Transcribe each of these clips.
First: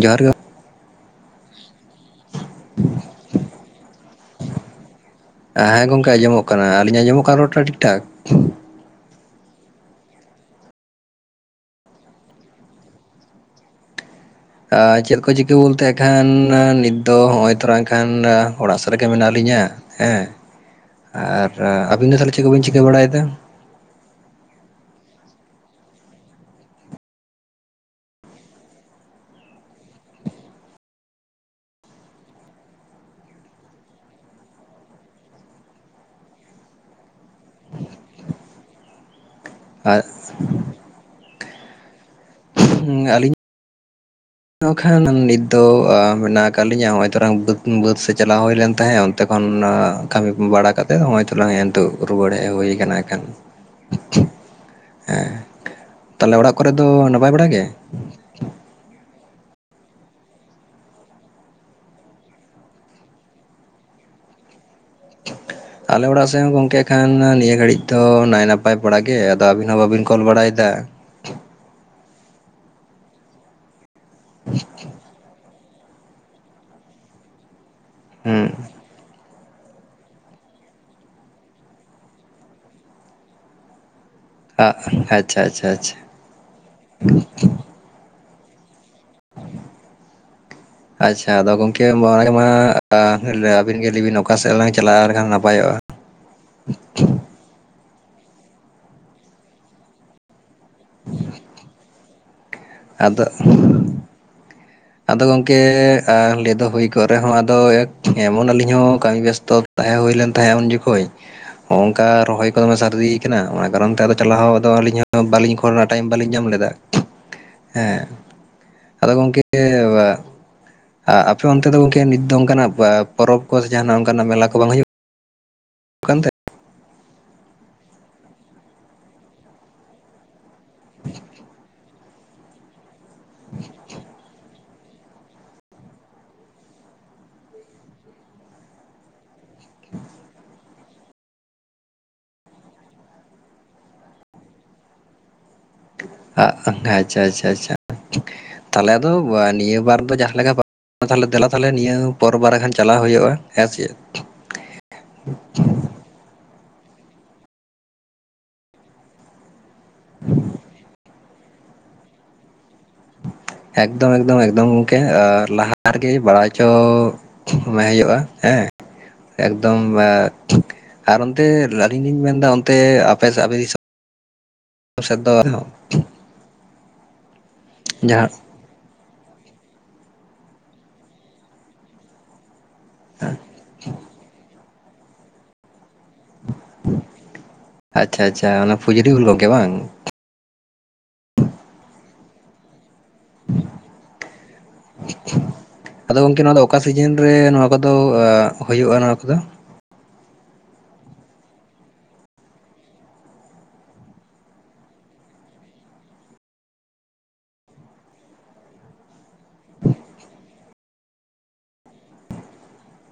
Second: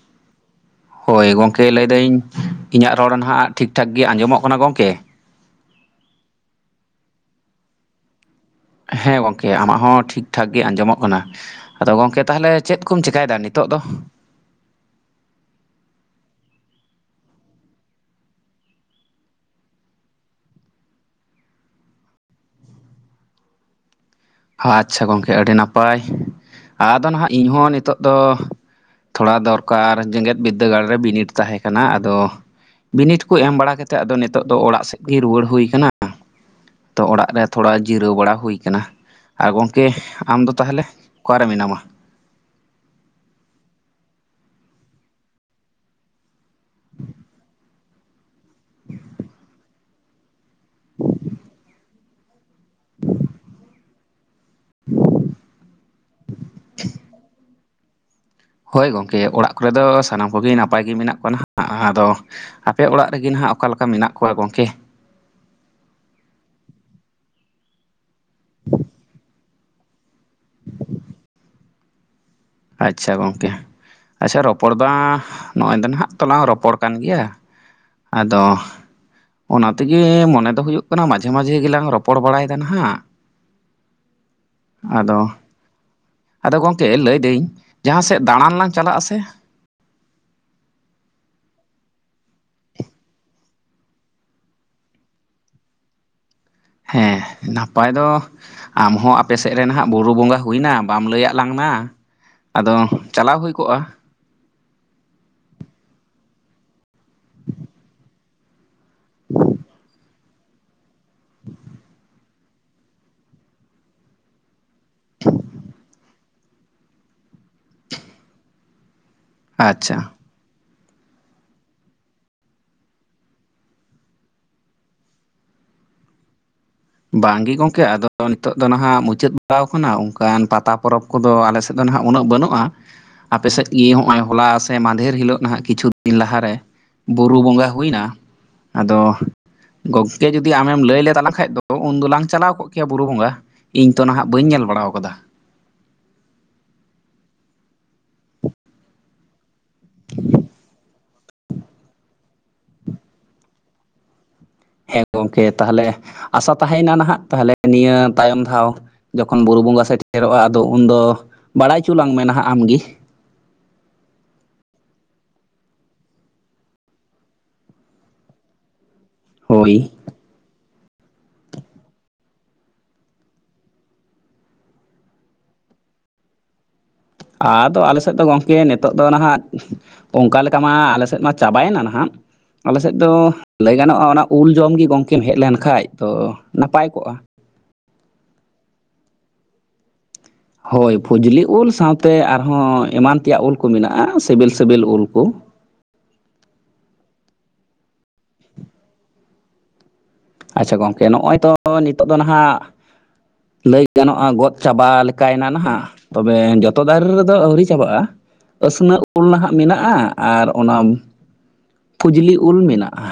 ᱡᱚᱦᱟᱨ ᱜᱮ᱾ ᱦᱳᱭ ᱜᱚᱝᱠᱮ ᱞᱟᱹᱭᱫᱟᱹᱧ ᱤᱧᱟᱹᱜ ᱨᱚᱲ ᱱᱟᱦᱟᱜ ᱴᱷᱤᱠ ᱴᱷᱟᱠ ᱜᱮ ᱟᱸᱡᱚᱢᱚᱜ ᱠᱟᱱᱟ ᱜᱚᱝᱠᱮ? ᱦᱮᱸ ᱜᱚᱝᱠᱮ ᱟᱸᱚᱢᱚᱜ ᱠᱟᱱᱟ, ᱟᱹᱞᱤᱧ ᱟᱸᱚᱢᱚᱜ ᱠᱟᱱᱟ ᱨᱚᱲ ᱴᱟ ᱴᱷᱤᱠ ᱴᱷᱟᱠ? ᱦᱮᱸ ᱜᱚᱝᱠᱮ ᱟᱢᱟᱜ ᱦᱚᱸ ᱴᱷᱤᱠ ᱴᱷᱟᱠ ᱜᱮ ᱟᱸᱡᱚᱢᱚᱜ ᱠᱟᱱᱟ᱾ ᱟᱫᱚ ᱜᱚᱝᱠᱮ ᱛᱟᱦᱚᱞᱮ ᱪᱮᱫ ᱠᱚᱢ ᱪᱮᱠᱟᱭ ᱫᱟ, ᱱᱤᱛᱚᱜ ᱫᱚ? ᱮᱸ ᱪᱮᱫ ᱠᱚ ᱪᱤᱠᱟᱹ ᱵᱚᱞᱛᱮ ᱟᱠᱷᱟᱱ ᱱᱤᱛ ᱫᱚ ᱦᱚᱸᱜᱼᱚᱭ ᱛᱚᱨᱟ ᱠᱷᱟᱱ ᱚᱲᱟᱜ ᱥᱮᱫ ᱨᱮᱜᱮ ᱢᱮᱱᱟᱜ ᱞᱤᱧᱟ᱾ ᱦᱮᱸ ᱟᱨ ᱟᱹᱵᱤᱱ ᱫᱚ ᱛᱟᱦᱚᱞᱮ ᱪᱮᱫ ᱠᱚ ᱵᱤᱱ ᱪᱤᱠᱟᱹ ᱵᱟᱲᱟᱭᱫᱟ? ᱦᱟᱹ ᱟᱪᱪᱷᱟ ᱜᱚᱝᱠᱮ ᱟᱹᱰᱤ ᱱᱟᱯᱟᱭ, ᱟᱫᱚ ᱱᱟᱦᱟᱜ ᱤᱧᱦᱚᱸ ᱱᱤᱛᱚᱜ ᱫᱚ ᱛᱷᱚᱲᱟ ᱫᱚᱨᱠᱟᱨ ᱡᱮᱜᱮᱛ ᱵᱤᱫᱽᱫᱟᱹᱜᱟᱲ ᱨᱮ ᱵᱤᱱᱤᱰ ᱛᱟᱦᱮᱸ ᱠᱟᱱᱟ᱾ ᱟᱫᱚ ᱵᱤᱱᱤᱰ ᱠᱚ ᱮᱢ ᱵᱟᱲᱟ ᱠᱟᱛᱮ ᱱᱤᱛᱚᱜ ᱫᱚ ᱚᱲᱟᱜ ᱥᱮᱫ ᱜᱮ ᱨᱩᱭᱟᱹᱲ ᱦᱩᱭ ᱠᱟᱱᱟ᱾ ᱛᱚ ᱚᱲᱟᱜ ᱨᱮ ᱛᱷᱚᱲᱟ ᱡᱤᱨᱟᱹᱣ ᱵᱟᱲᱟ ᱦᱩᱭ ᱠᱟᱱᱟ, ᱟᱨ ᱜᱚᱢᱠᱮ ᱟᱢᱫᱚ ᱛᱟᱦᱚᱞᱮ? ᱚᱠᱟᱨᱮ ᱢᱮᱱᱟᱢᱟ? [inaudible] ᱟᱹᱞᱤᱧ ᱠᱷᱟᱱ ᱱᱤᱛ ᱫᱚ ᱟ ᱢᱮᱱᱟᱜ ᱟᱠᱟᱫ ᱞᱤᱧᱟᱹ ᱦᱚᱹ ᱚᱭ ᱛᱨᱟᱝ ᱵᱟᱹᱫ, ᱵᱟᱹᱫ ᱥᱮᱫ ᱪᱟᱞᱟᱣ ᱦᱩᱭ ᱞᱮᱱ ᱛᱟᱦᱮᱸᱫ, ᱛᱚᱠᱷᱚᱱ ᱠᱟᱹᱢᱤ ᱵᱟᱲᱟ ᱠᱟᱛᱮ ᱦᱚᱹᱜᱼᱚᱭ ᱛᱚᱞᱟᱝ ᱦᱮᱸ ᱱᱤᱛᱚᱜ ᱨᱩᱣᱟᱹᱲ ᱦᱮᱡ ᱦᱩᱭᱩ ᱠᱟᱱᱟ ᱮᱠᱷᱮᱱ ᱦᱮᱸ ᱛᱟᱦᱚᱞᱮ ᱚᱲᱟᱜ ᱠᱚᱨᱮ ᱫᱚ ᱱᱟᱯᱟᱭ ᱵᱟᱲᱟ ᱜᱮ? ᱦᱳᱭ ᱜᱚᱝᱠᱮ ᱚᱲᱟᱹᱜ ᱠᱚᱨᱮ ᱫᱚ ᱥᱟᱱᱟᱢ ᱠᱚᱜᱮ ᱱᱟᱯᱟᱭ ᱜᱮ ᱢᱮᱱᱟᱜ ᱠᱚᱣᱟ ᱦᱟᱸᱜ, ᱟᱫᱚ ᱟᱯᱮ ᱚᱲᱟᱜ ᱨᱮᱜᱮ ᱱᱟᱦᱟᱸᱜ ᱚᱠᱟᱮ ᱞᱮᱠᱟ ᱢᱮᱱᱟᱜ ᱠᱚᱣᱟ ᱜᱚᱢᱠᱮ? ᱟᱞᱮ ᱚᱲᱟᱜ ᱥᱮᱫ ᱦᱚᱸ ᱜᱚᱝᱠᱮ ᱠᱷᱟᱱ ᱱᱤᱭᱟᱹ ᱜᱷᱟᱹᱲᱤᱡ ᱫᱚ ᱱᱟᱭ ᱱᱟᱯᱟᱭ ᱵᱟᱲᱟ ᱜᱮ, ᱟᱫᱚ ᱟᱹᱵᱤᱱ ᱦᱚᱸ ᱵᱟᱵᱤᱱ ᱠᱚᱞ ᱵᱟᱲᱟᱭᱫᱟ᱾ ᱟᱪᱪᱷᱟ ᱜᱚᱝᱠᱮ, ᱟᱪᱪᱷᱟ ᱨᱚᱯᱚᱲ ᱫᱚ ᱟᱸᱻ ᱱᱚᱜᱼᱚᱭ ᱫᱚ ᱱᱟᱦᱟᱜ ᱛᱚᱞᱟᱝ ᱨᱚᱯᱚᱲ ᱠᱟᱱ ᱜᱮᱭᱟ ᱟᱫᱚ ᱦᱩᱸ ᱚᱱᱟ ᱛᱮᱜᱮ ᱢᱚᱱᱮ ᱦᱩᱭᱩᱜ ᱠᱟᱱᱟ, ᱢᱟᱡᱷᱮ ᱢᱟᱡᱷᱮ ᱜᱮᱞᱟᱝ ᱨᱚᱯᱚᱲ ᱵᱟᱲᱟᱭᱫᱟ ᱱᱟᱦᱟᱜ᱾ ᱟᱜ ᱟᱫᱚ ᱟᱪᱪᱷᱟ ᱪᱷᱟ ᱪᱷᱟ᱾ ᱟᱫᱚ ᱜᱚᱝᱠᱮ ᱞᱟᱹᱭ ᱫᱟᱹᱧ ᱡᱟᱦᱟᱸ ᱥᱮᱫ ᱫᱟᱬᱟᱱ ᱞᱟᱝ ᱪᱟᱞᱟᱜ ᱟ ᱥᱮ [inaudible] ᱟᱪᱪᱷᱟ ᱟᱫᱚ ᱜᱚᱝᱠᱮ ᱚᱱᱟᱮ ᱢᱟ ᱟᱹᱵᱤᱱ ᱜᱮ ᱞᱟᱹᱭᱵᱤᱱ ᱚᱠᱟ ᱥᱮᱫᱞᱟᱟᱝ ᱪᱟᱞᱟᱜᱼᱟ ᱮᱠᱷᱟᱱ ᱱᱟᱯᱟᱭᱚᱜᱼᱟ ᱦᱮᱸ᱾ ᱱᱟᱯᱟᱭ ᱫᱚ ᱟᱢᱦᱚᱸ ᱟᱯᱮᱥᱮᱫ ᱨᱮᱱ ᱦᱟᱸᱜ ᱵᱩᱨᱩ ᱵᱚᱸᱜᱟ ᱦᱩᱭ ᱱᱟ ᱵᱟᱢ ᱞᱮᱹᱭᱟᱜ ᱞᱟᱝ ᱱᱟᱟᱫᱚ ᱟᱫᱚ ᱪᱟᱞᱟᱣ ᱦᱩᱭ ᱠᱚᱜᱼᱟ᱾ ᱟᱫᱚ ᱜᱚᱢᱠᱮ ᱟ ᱞᱮᱭ ᱫᱚ ᱦᱩᱭ ᱠᱚᱜ ᱨᱮᱦᱚᱸ ᱟᱫᱚ ᱮᱢᱚᱱ ᱟᱹᱞᱤᱧ ᱦᱚᱸ ᱠᱟᱹᱢᱤ ᱵᱮᱥᱛᱚ ᱛᱟᱦᱮᱸ ᱦᱩᱭᱞᱮᱱ ᱛᱟᱦᱮᱸᱜ ᱩᱱ ᱡᱚᱠᱷᱚᱡ ᱦᱚᱸ ᱚᱝᱠᱟ ᱨᱚᱦᱚᱭ ᱠᱚ ᱫᱚᱢᱮ ᱥᱟᱨᱫᱤ ᱠᱟᱱᱟ, ᱚᱱᱟ ᱠᱟᱨᱚᱱ ᱛᱮ ᱟᱫ ᱛᱮᱞᱟᱦᱚᱸ ᱟᱫᱚ ᱟᱹᱞᱤᱧᱟᱜ ᱫᱚ ᱵᱟᱹᱞᱤᱧ ᱠᱚᱨᱟᱣ ᱴᱟᱭᱤᱢ ᱵᱟᱞᱤᱧ ᱧᱟᱢ ᱞᱮᱫᱟ᱾ ᱦᱮᱸ ᱟᱫᱚ ᱜᱚᱢᱠᱮ ᱟᱪᱪᱷᱟ ᱟᱯᱮ ᱚᱱᱛᱮ ᱫᱚ ᱜᱚᱝᱠᱮ ᱱᱤᱛ ᱫᱚ ᱚᱱᱠᱟᱱᱟᱜ ᱯᱟ-ᱯᱚᱨᱚᱵᱽ ᱠᱚ ᱥᱮ ᱡᱟᱦᱟᱱᱟᱜ ᱚᱝᱠᱟᱱᱟᱜ ᱢᱮᱞᱟ ᱠᱚ ᱵᱟᱝ ᱦᱩᱭᱩᱜ [inaudible] ᱵᱟᱝᱜᱮ ᱜᱚᱝᱠᱮ ᱟᱫᱚ ᱱᱤᱛᱚᱜ ᱫᱚ ᱱᱟᱦᱟᱜ ᱢᱩᱪᱟᱹᱫ ᱵᱟᱲᱟ ᱟᱠᱟᱱᱟ ᱚᱱᱠᱟᱱ ᱯᱟᱛᱟ ᱯᱚᱨᱚᱵᱽ ᱠᱚᱫᱚ ᱟᱞᱮ ᱥᱮᱫ ᱫᱚ ᱱᱟᱦᱟᱜ ᱩᱱᱟᱹᱜ ᱵᱟᱹᱱᱩᱜᱼᱟ ᱟᱯᱮ ᱥᱮᱫ ᱜᱮ ᱱᱚᱜᱼᱚᱭ ᱦᱚᱞᱟ ᱥᱮ ᱢᱟᱫᱷᱮᱨ ᱦᱤᱞᱳᱜ ᱱᱟᱦᱟᱜ ᱠᱤᱪᱷᱩ ᱫᱤᱱ ᱞᱟᱦᱟᱨᱮ ᱵᱩᱨᱩ ᱵᱚᱸᱜᱟ ᱦᱩᱭᱱᱟ ᱟᱫᱚ ᱜᱚᱝᱠᱮ ᱡᱩᱫᱤ ᱟᱢᱮᱢ ᱞᱟᱹᱭ ᱞᱮ ᱛᱟᱞᱟᱝ ᱠᱷᱟᱡ ᱫᱚ ᱛᱚ ᱩᱱ ᱫᱚᱞᱟᱝ ᱪᱟᱞᱟᱣ ᱠᱚᱜ ᱠᱮᱭᱟ ᱵᱩᱨᱩ ᱵᱚᱸᱜᱟ ᱤᱧ ᱛᱚ ᱱᱟᱦᱟᱜ ᱵᱟᱹᱧ ᱧᱮᱞ ᱵᱟᱲᱟᱣ ᱟᱠᱟᱫᱟ ᱟᱪᱪᱷᱟ ᱟᱪᱪᱷᱟ ᱪᱷᱟ ᱛᱟᱦᱞᱮ ᱫᱚ ᱱᱤᱭᱟᱹ ᱵᱟᱨ ᱫᱚ ᱡᱟᱦᱟᱸ ᱞᱮᱠᱟ ᱛᱟᱦᱞᱮ ᱫᱮᱞᱟ ᱛᱟᱦᱞᱮ ᱱᱤᱭᱟᱹ ᱯᱚᱨ ᱵᱟᱨᱟ ᱠᱷᱟᱱ ᱪᱟᱞᱟᱣ ᱦᱩᱭᱩᱜᱼᱟ ᱦᱮᱸᱥᱮ ᱦᱮᱸ ᱜᱚᱢᱠᱮ ᱛᱟᱦᱚᱞᱮ ᱟᱥᱟ ᱛᱟᱦᱮᱸᱭᱮᱱᱟ ᱱᱟᱦᱟᱜ ᱛᱟᱦᱚᱞᱮ ᱱᱤᱭᱟᱹ ᱛᱟᱭᱚᱢ ᱫᱷᱟᱣ ᱡᱚᱠᱷᱚᱱ ᱵᱩᱨᱩ ᱵᱚᱸᱜᱟ ᱥᱮᱮᱨᱚᱜᱼᱟ ᱟᱫᱚ ᱩᱱᱫᱚ ᱵᱟᱲᱟᱭ ᱦᱚᱪᱚ ᱞᱟᱝ ᱢᱮ ᱦᱟᱸᱜ ᱟᱢ ᱜᱮ ᱮᱠᱫᱚᱢ ᱮᱠᱫᱚᱢ ᱮᱠᱫᱚᱢ ᱜᱚᱝᱠᱮ ᱟᱨ ᱞᱟᱦᱟ ᱨᱮᱜᱮ ᱵᱟᱲᱟᱭ ᱪᱚ ᱦᱩᱭᱩᱜᱼᱟ ᱦᱮᱸ ᱦᱳᱭ ᱮᱠᱫᱚᱢ ᱟᱨ ᱚᱱᱛᱮ ᱟᱹᱞᱤᱧ ᱞᱤᱧ ᱢᱮᱱᱫᱟ ᱚᱱᱛᱮ ᱟᱯᱮ ᱥᱮᱫ ᱟᱯᱮ ᱫᱤᱥᱚᱢ ᱟᱫᱚ ᱟᱞᱮ ᱥᱮᱫ ᱫᱚ ᱡᱟᱦᱟᱸ ᱜᱚᱢᱠᱮ ᱱᱤᱛᱚᱜ ᱫᱚ ᱱᱟᱦᱟᱜ ᱚᱱᱠᱟ ᱞᱮᱠᱟ ᱢᱟ ᱟᱞᱮ ᱥᱮᱫ ᱢᱟ ᱪᱟᱵᱟᱭᱮᱱᱟ ᱱᱟᱦᱟᱜ ᱟᱞᱮ ᱥᱮᱫ ᱫᱚ ᱞᱟᱹᱭ ᱜᱟᱱᱚᱜᱼᱟ ᱚᱱᱟ ᱩᱞ ᱡᱚᱢᱜᱮ ᱜᱚᱝᱠᱮᱢ ᱦᱮᱡ ᱞᱮᱱ ᱠᱷᱟᱱᱡ ᱛᱚ ᱱᱟᱯᱟᱭ ᱠᱚᱜᱼᱟ ᱟᱪᱪᱷᱟ ᱟᱪᱪᱷᱟ ᱚᱱᱟ ᱯᱷᱩᱡᱩᱨᱤ ᱩᱩᱞ ᱠᱚᱜᱮ ᱵᱟᱝ ᱦᱳᱭ ᱯᱷᱚᱡᱽᱞᱤ ᱩᱞ ᱥᱟᱶᱛᱮ ᱟᱨᱦᱚᱸ ᱮᱢᱟᱱ ᱛᱮᱭᱟᱜ ᱩᱞ ᱠᱚ ᱢᱮᱱᱟᱜᱼᱟ ᱥᱤᱵᱤᱞ ᱥᱤᱵᱤᱞ ᱩᱞ ᱠᱚ ᱟᱫᱚ ᱜᱚᱝᱠᱮ ᱱᱚᱣᱟ ᱫᱚ ᱚᱠᱟ ᱥᱤᱡᱤᱱ ᱨᱮ ᱱᱚᱣᱟ ᱠᱚᱫᱚ ᱦᱩᱭᱩᱜᱼᱟ ᱱᱚᱣᱟ ᱠᱚᱫᱚ ᱟᱪᱪᱷᱟ ᱜᱚᱝᱠᱮ ᱱᱚᱜᱼᱚᱭ ᱛᱚ ᱱᱤᱛᱚᱜ ᱫᱚ ᱱᱟᱦᱟᱜ ᱞᱟᱹᱭ ᱜᱟᱱᱚᱜᱼᱟ ᱜᱚᱫ ᱪᱟᱵᱟ ᱞᱮᱠᱟᱭᱮᱱᱟ ᱱᱟᱦᱟᱜ ᱛᱚᱵᱮ ᱡᱚᱛᱚ ᱫᱟᱨᱮ ᱨᱮᱫᱚ ᱟᱹᱣᱨᱤ ᱪᱟᱵᱟᱜᱼᱟ ᱟᱹᱥᱱᱟᱹ ᱩᱞ ᱱᱟᱦᱟᱜ ᱢᱮᱱᱟᱜᱼᱟ ᱟᱨ ᱚᱱᱟ ᱯᱷᱩᱡᱽᱞᱤ ᱩᱞ ᱢᱮᱱᱟᱜᱼᱟ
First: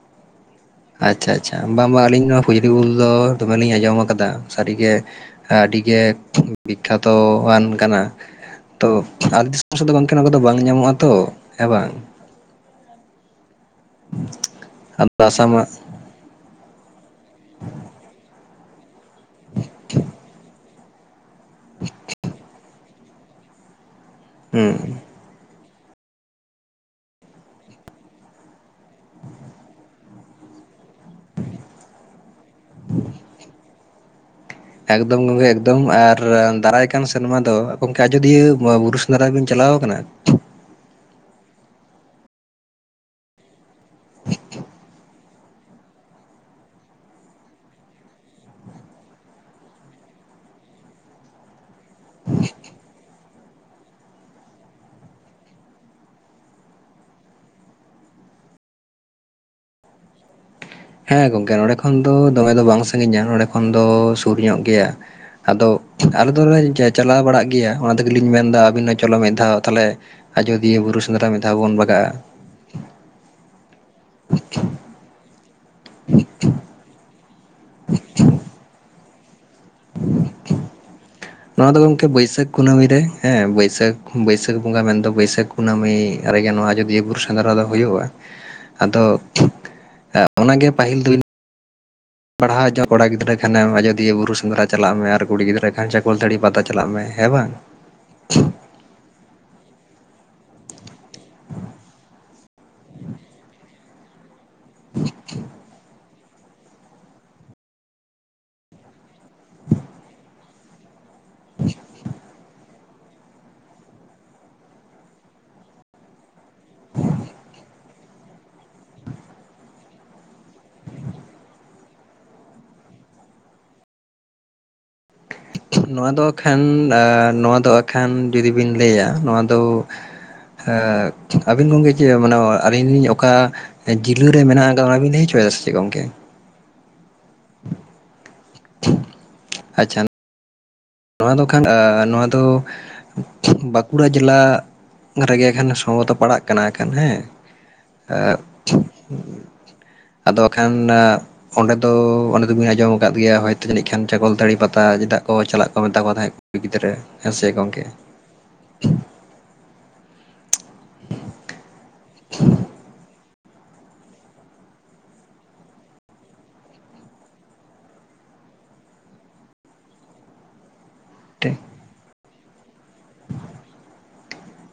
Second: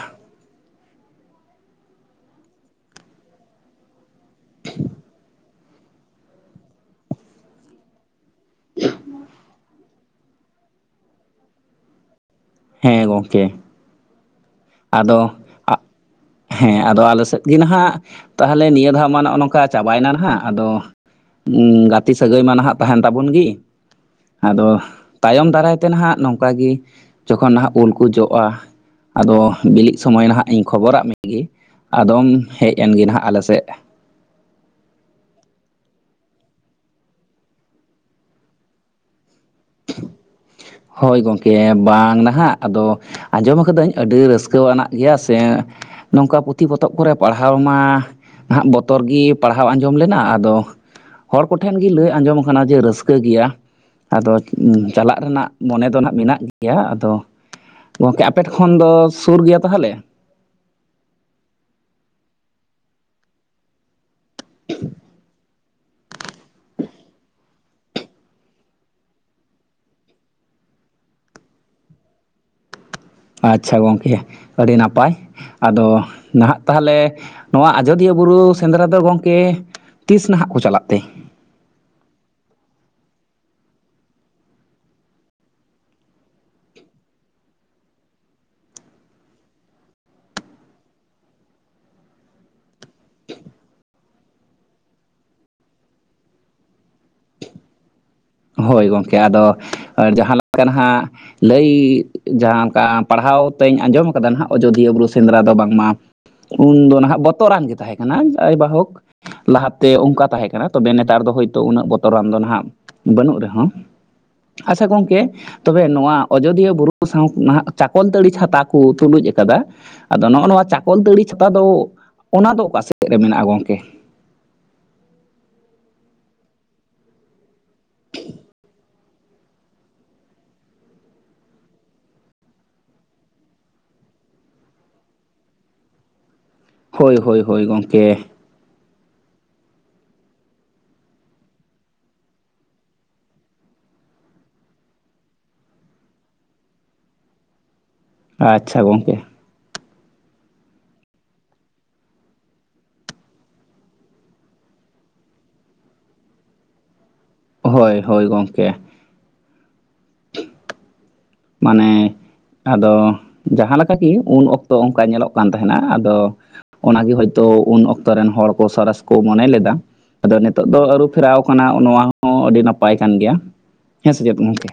ᱟᱪᱪᱷᱟ ᱟᱪᱪᱷᱟ ᱵᱟᱝ ᱵᱟᱝ ᱟᱹᱞᱤᱧ ᱱᱚᱣᱟ ᱯᱷᱩᱡᱽᱞᱤ ᱩᱞ ᱫᱚ ᱫᱚᱢᱮ ᱞᱤᱧ ᱟᱸᱡᱚᱢ ᱠᱟᱫᱟ ᱥᱟᱹᱨᱤ ᱜᱮ ᱟᱹᱰᱤ ᱜᱮ ᱵᱤᱠᱠᱷᱟᱛᱣᱚᱟᱱ ᱠᱟᱱᱟ ᱛᱚ ᱫᱚ ᱜᱚᱝᱠᱮ ᱠᱚ ᱫᱚ ᱵᱟᱝ ᱧᱟᱢᱚᱜ ᱟᱛᱚ ᱦᱮᱸ ᱵᱚᱝ ᱦᱮᱸ ᱜᱚᱢᱠᱮ ᱟᱫᱚ ᱦᱮᱸ ᱟᱫᱚ ᱟᱞᱮ ᱥᱮᱫ ᱜᱮ ᱱᱟᱦᱟᱜ ᱛᱟᱦᱚᱞᱮ ᱱᱤᱭᱟᱹ ᱫᱷᱟᱣ ᱢᱟ ᱱᱚᱜᱼᱚ ᱱᱚᱝᱠᱟ ᱪᱟᱵᱟᱭᱮᱱᱟ ᱱᱟᱦᱟᱜ ᱟᱫᱚ ᱜᱟᱛᱮ ᱥᱟᱹᱜᱟᱹᱭ ᱢᱟ ᱱᱟᱦᱟᱜ ᱛᱟᱦᱮᱸᱱ ᱛᱟᱵᱚᱱ ᱜᱮ ᱟᱫᱚ ᱦᱩᱸ ᱛᱟᱭᱚᱢ ᱫᱟᱨᱟᱭ ᱛᱮ ᱱᱟᱦᱟᱜ ᱱᱚᱝᱠᱟ ᱜᱮ ᱡᱚᱠᱷᱚᱱ ᱱᱟᱦᱟᱜ ᱩᱞ ᱠᱚ ᱡᱚᱜᱼᱟ ᱟᱫᱚ ᱵᱤᱞᱤᱜ ᱥᱚᱢᱚᱭ ᱱᱟᱦᱟᱜ ᱤᱧ ᱠᱷᱚᱵᱚᱨᱟᱜ ᱢᱮᱜᱮ ᱟᱫᱚᱢ ᱦᱮᱡ ᱮᱱᱜᱮ ᱱᱟᱦᱟᱜ ᱟᱞᱮ ᱥᱮᱫ ᱮᱠᱫᱚᱢ ᱜᱚᱝᱠᱮ ᱮᱠᱫᱚᱢ ᱟᱨ ᱫᱟᱨᱟᱭ ᱠᱟᱱ ᱥᱮᱨᱢᱟ ᱫᱚ ᱜᱚᱝᱠᱮ ᱟᱡᱚᱫᱤᱭᱟᱹ ᱵᱩᱨᱩ ᱫᱷᱟᱨᱟ ᱵᱤᱱ ᱪᱟᱞᱟᱣ ᱟᱠᱟᱱᱟ ᱦᱳᱭ ᱜᱚᱢᱠᱮ ᱵᱟᱝ ᱱᱟᱦᱟᱜ ᱟᱫᱚ ᱟᱸᱡᱚᱢ ᱟᱠᱟᱹᱫᱟᱹᱧ ᱟᱹᱰᱤ ᱨᱟᱹᱥᱠᱟᱹᱣᱟᱱᱟᱜ ᱜᱮᱭᱟ ᱥᱮ ᱱᱚᱝᱠᱟ ᱯᱩᱛᱷᱤ ᱯᱚᱛᱚᱵ ᱠᱚᱨᱮ ᱯᱟᱲᱦᱟᱣ ᱢᱟ ᱦᱟᱸᱜ ᱵᱚᱛᱚᱨ ᱜᱮ ᱯᱟᱲᱦᱟᱣ ᱟᱸᱡᱚᱢ ᱞᱮᱱᱟ ᱟᱫᱚ ᱦᱚᱲ ᱠᱚᱴᱷᱮᱱ ᱜᱮ ᱞᱟᱹᱭ ᱟᱸᱡᱚᱢ ᱟᱠᱟᱱᱟ ᱡᱮ ᱨᱟᱹᱥᱠᱟᱹ ᱜᱮᱭᱟ ᱟᱫᱚ ᱩᱸ ᱪᱟᱞᱟᱜ ᱨᱮᱱᱟᱜ ᱢᱚᱱᱮ ᱫᱚ ᱦᱟᱜ ᱢᱮᱱᱟᱜ ᱜᱮᱭᱟ ᱟᱫᱚ ᱜᱚᱝᱠᱮ ᱟᱯᱮ ᱠᱷᱚᱱ ᱫᱚ ᱥᱩᱨ ᱜᱮᱭᱟ ᱛᱟᱦᱚᱞᱮ ᱦᱮᱸ ᱜᱚᱝᱠᱮ ᱱᱚᱸᱰᱮ ᱠᱷᱚᱱ ᱫᱚ ᱫᱚᱢᱮ ᱫᱚ ᱵᱟᱝ ᱥᱟᱺᱜᱤᱧᱟ ᱱᱚᱸᱰᱮ ᱠᱷᱚᱱ ᱫᱚ ᱥᱩᱨ ᱧᱚᱜ ᱜᱮᱭᱟ ᱟᱫᱚ ᱟᱞᱮ ᱫᱚᱞᱮ ᱪᱟᱞᱟᱣ ᱵᱟᱲᱟᱜ ᱜᱮᱭᱟ ᱚᱱᱟ ᱛᱮᱜᱮ ᱞᱤᱧ ᱢᱮᱱᱫᱟ ᱟᱹᱵᱤᱱ ᱦᱚᱸ ᱪᱚᱞᱚ ᱢᱤᱫ ᱫᱷᱟᱣ ᱛᱟᱞᱦᱮ ᱟᱡᱚᱫᱤᱭᱟᱹ ᱵᱩᱨᱩ ᱥᱮᱸᱫᱽᱨᱟ ᱢᱤᱫ ᱫᱷᱟᱣ ᱵᱚᱱ ᱵᱟᱜᱟᱼᱟ ᱟᱪᱪᱷᱟ ᱜᱚᱝᱠᱮ ᱟᱹᱰᱤ ᱱᱟᱯᱟᱭ ᱟᱫᱚ ᱱᱟᱦᱟᱜ ᱛᱟᱦᱞᱮ ᱱᱚᱣᱟ ᱟᱡᱚᱫᱤᱭᱟᱹ ᱵᱩᱨᱩ ᱥᱮᱸᱫᱽᱨᱟ ᱫᱚ ᱜᱚᱢᱠᱮ ᱛᱤᱥ ᱱᱟᱦᱟᱜ ᱠᱚ ᱪᱟᱞᱟᱜ ᱛᱮ ᱱᱚᱣᱟ ᱫᱚ ᱜᱚᱢᱠᱮ ᱵᱟᱹᱭᱥᱟᱹᱠᱷ ᱠᱩᱱᱟᱹᱢᱤ ᱨᱮ ᱦᱮᱸ ᱵᱟᱹᱭᱥᱟᱹᱠᱷ ᱵᱟᱹᱭᱥᱟᱹᱠᱷ ᱵᱚᱸᱜᱟ ᱢᱮᱱᱫᱚ ᱵᱟᱹᱭᱥᱟᱹᱠᱷ ᱠᱩᱱᱟᱹᱢᱤ ᱨᱮᱜᱮ ᱱᱚᱣᱟ ᱟᱡᱳᱚᱫᱤᱭᱟᱹ ᱵᱩᱨᱩ ᱥᱮᱸᱫᱽᱨᱟ ᱫᱚ ᱦᱩᱭᱩᱜᱼᱟ ᱟᱫᱚ ᱚᱱᱟᱜᱮ ᱯᱟᱹᱦᱤᱞ ᱫᱤᱱ ᱯᱟᱲᱦᱟᱣ ᱦᱚᱤᱡᱚᱜᱼᱟ ᱠᱚᱲᱟ ᱜᱤᱫᱽᱨᱟᱹ ᱠᱷᱟᱱᱮᱢ ᱟᱡᱚᱫᱤᱭᱟᱹ ᱵᱩᱨᱩ ᱥᱮᱸᱫᱽᱨᱟ ᱪᱟᱞᱟᱜ ᱢᱮ ᱟᱨ ᱠᱩᱲᱤ ᱜᱤᱫᱽᱨᱟᱹ ᱠᱷᱟᱱ ᱪᱟᱠᱚᱞᱫ ᱫᱟᱲᱤ ᱯᱟᱛᱟ ᱪᱟᱞᱟᱜ ᱢᱮ ᱦᱮᱸ ᱵᱟᱝ ᱦᱳᱭ ᱜᱚᱢᱠᱮ ᱟᱫᱚ ᱡᱟᱦᱟᱸ ᱞᱮᱠᱟ ᱱᱟᱜ ᱞᱟᱹᱭ ᱡᱟᱦᱟᱸ ᱚᱱᱠᱟ ᱯᱟᱲᱦᱟᱣ ᱛᱮᱧ ᱟᱸᱡᱚᱢ ᱠᱟᱫᱟ ᱦᱟᱸᱜ ᱟᱡᱳᱫᱤᱭᱟᱹ ᱵᱩᱨᱩ ᱥᱮᱸᱫᱽᱨᱟ ᱫᱚ ᱵᱟᱝᱢᱟ ᱩᱱᱫᱚ ᱱᱟᱦᱟᱜ ᱵᱚᱛᱚᱨᱟᱱ ᱜᱮ ᱛᱟᱦᱮᱸ ᱠᱟᱱᱟ ᱡᱟᱭᱦᱳᱠ ᱞᱟᱦᱟᱛᱮ ᱚᱱᱠᱟ ᱛᱟᱦᱮᱸ ᱠᱟᱱᱟ᱾ ᱛᱚᱵᱮ ᱱᱮᱛᱟᱨ ᱫᱚ ᱦᱳᱭᱛᱳ ᱩᱱᱟᱹᱜ ᱵᱚᱛᱚᱨᱟᱱ ᱫᱚ ᱱᱟᱦᱟᱜ᱾ ᱵᱟᱹᱱᱩᱜ ᱨᱮᱦᱚᱸ ᱟᱪᱪᱷᱟ ᱜᱚᱝᱠᱮ ᱛᱚᱵᱮ ᱱᱚᱣᱟ ᱟᱡᱚᱫᱤᱭᱟᱹ ᱵᱩᱨᱩ ᱥᱟᱶ ᱱᱟᱦᱟᱜ ᱪᱟᱠᱚᱞᱛᱟᱹᱲᱤ ᱪᱷᱟᱛᱟ ᱠᱚ ᱛᱩᱞᱩᱡ ᱟᱠᱟᱫᱟ ᱟᱫᱚ ᱱᱚᱜᱼᱚ ᱱᱚᱣᱟ ᱪᱟᱠᱚᱞᱛᱟᱹᱲᱤ ᱪᱷᱟᱛᱟ ᱫᱚ ᱚᱱᱟ ᱫᱚ ᱚᱠᱟ ᱥᱮᱫ ᱨᱮ ᱢᱮᱱᱟᱜᱼᱟ ᱜᱚᱝᱠᱮ ᱱᱚᱣᱟ ᱫᱚ ᱟᱜᱠᱷᱟᱱ ᱱᱚᱣᱟ ᱫᱚ ᱟᱜᱠᱷᱟᱱ ᱡᱩᱫᱤ ᱵᱤᱱ ᱞᱟᱹᱭᱟ ᱱᱚᱣᱟ ᱫᱚ ᱮᱸᱜ ᱟᱹᱵᱤᱱ ᱜᱚᱝᱠᱮ ᱪᱮᱫ ᱢᱟᱱᱮ ᱟᱹᱞᱤᱧ ᱞᱤᱧ ᱚᱠᱟ ᱡᱤᱞᱩ ᱨᱮ ᱢᱮᱱᱟᱜ ᱟᱠᱟᱫᱟ ᱚᱱᱟ ᱵᱤᱱ ᱞᱟᱹᱭ ᱦᱚᱪᱚᱭᱮᱫᱟ ᱥᱮ ᱪᱮᱫ ᱜᱚᱝᱠᱮ ᱦᱳᱭ ᱦᱳᱭ ᱦᱳᱭ ᱜᱚᱝᱠᱮ ᱟᱪᱪᱷᱟ ᱱᱚᱣᱟ ᱫᱚ ᱠᱷᱟᱱ ᱟᱸ ᱱᱚᱣᱟ ᱫᱚ ᱵᱟᱸᱠᱩᱲᱟ ᱡᱮᱞᱟ ᱨᱮᱜᱮ ᱠᱷᱟᱱ ᱥᱚᱢᱵᱷᱚᱵᱚᱛᱚ ᱯᱟᱲᱟᱜ ᱠᱟᱱᱟ ᱡᱟᱸᱜᱟ ᱠᱷᱟᱱ ᱦᱮᱸ ᱟᱪᱪᱷᱟ ᱜᱚᱝᱠᱮ ᱟᱫᱚ ᱦᱟᱸᱜ ᱠᱷᱟᱱ ᱚᱸᱰᱮ ᱫᱚ ᱚᱸᱰᱮ ᱫᱚ ᱵᱤᱱ ᱟᱸᱡᱚᱢ ᱟᱠᱟᱫ ᱜᱮᱭᱟ ᱦᱚᱭᱛᱳ ᱡᱟᱹᱱᱤᱡ ᱠᱷᱟᱱ ᱪᱟᱠᱚᱞᱛᱟᱹᱲᱤ ᱯᱟᱛᱟ ᱪᱮᱫᱟᱜ ᱠᱚ ᱪᱟᱞᱟᱜ ᱠᱚ ᱢᱮᱛᱟ ᱠᱚ ᱛᱟᱦᱮᱸᱫ ᱠᱩᱲᱤ ᱜᱤᱫᱽᱨᱟᱹ ᱦᱮᱸ ᱥᱮ ᱜᱚᱝᱠᱮ ᱦᱳᱭ ᱦᱳᱭ ᱜᱚᱝᱠᱮ ᱢᱟᱱᱮ ᱟᱫᱚ ᱡᱟᱦᱟᱸ ᱞᱮᱠᱟ ᱠᱤ ᱩᱱ ᱚᱠᱛᱚ ᱚᱱᱠᱟ ᱧᱮᱞᱚᱜ ᱠᱟᱱ ᱛᱟᱦᱮᱱᱟ ᱟᱫᱚ ᱚᱱᱟᱜᱮ ᱦᱳᱭᱛᱳ ᱩᱱ ᱚᱠᱛᱚ ᱨᱮᱱ ᱦᱚᱲ ᱠᱚ ᱥᱚᱨᱮᱥ ᱠᱚ ᱢᱚᱱᱮ ᱞᱮᱫᱟ ᱟᱫᱚ ᱱᱤᱛᱚᱜ ᱫᱚ ᱟᱹᱨᱩ ᱯᱷᱮᱨᱟᱣ ᱠᱟᱱᱟ ᱱᱚᱣᱟ ᱦᱚᱸ ᱟᱹᱰᱤ ᱱᱟᱯᱟᱭ ᱠᱟᱱ ᱜᱮᱭᱟ ᱦᱮᱸ ᱥᱮ ᱪᱮᱫ ᱜᱚᱢᱠᱮ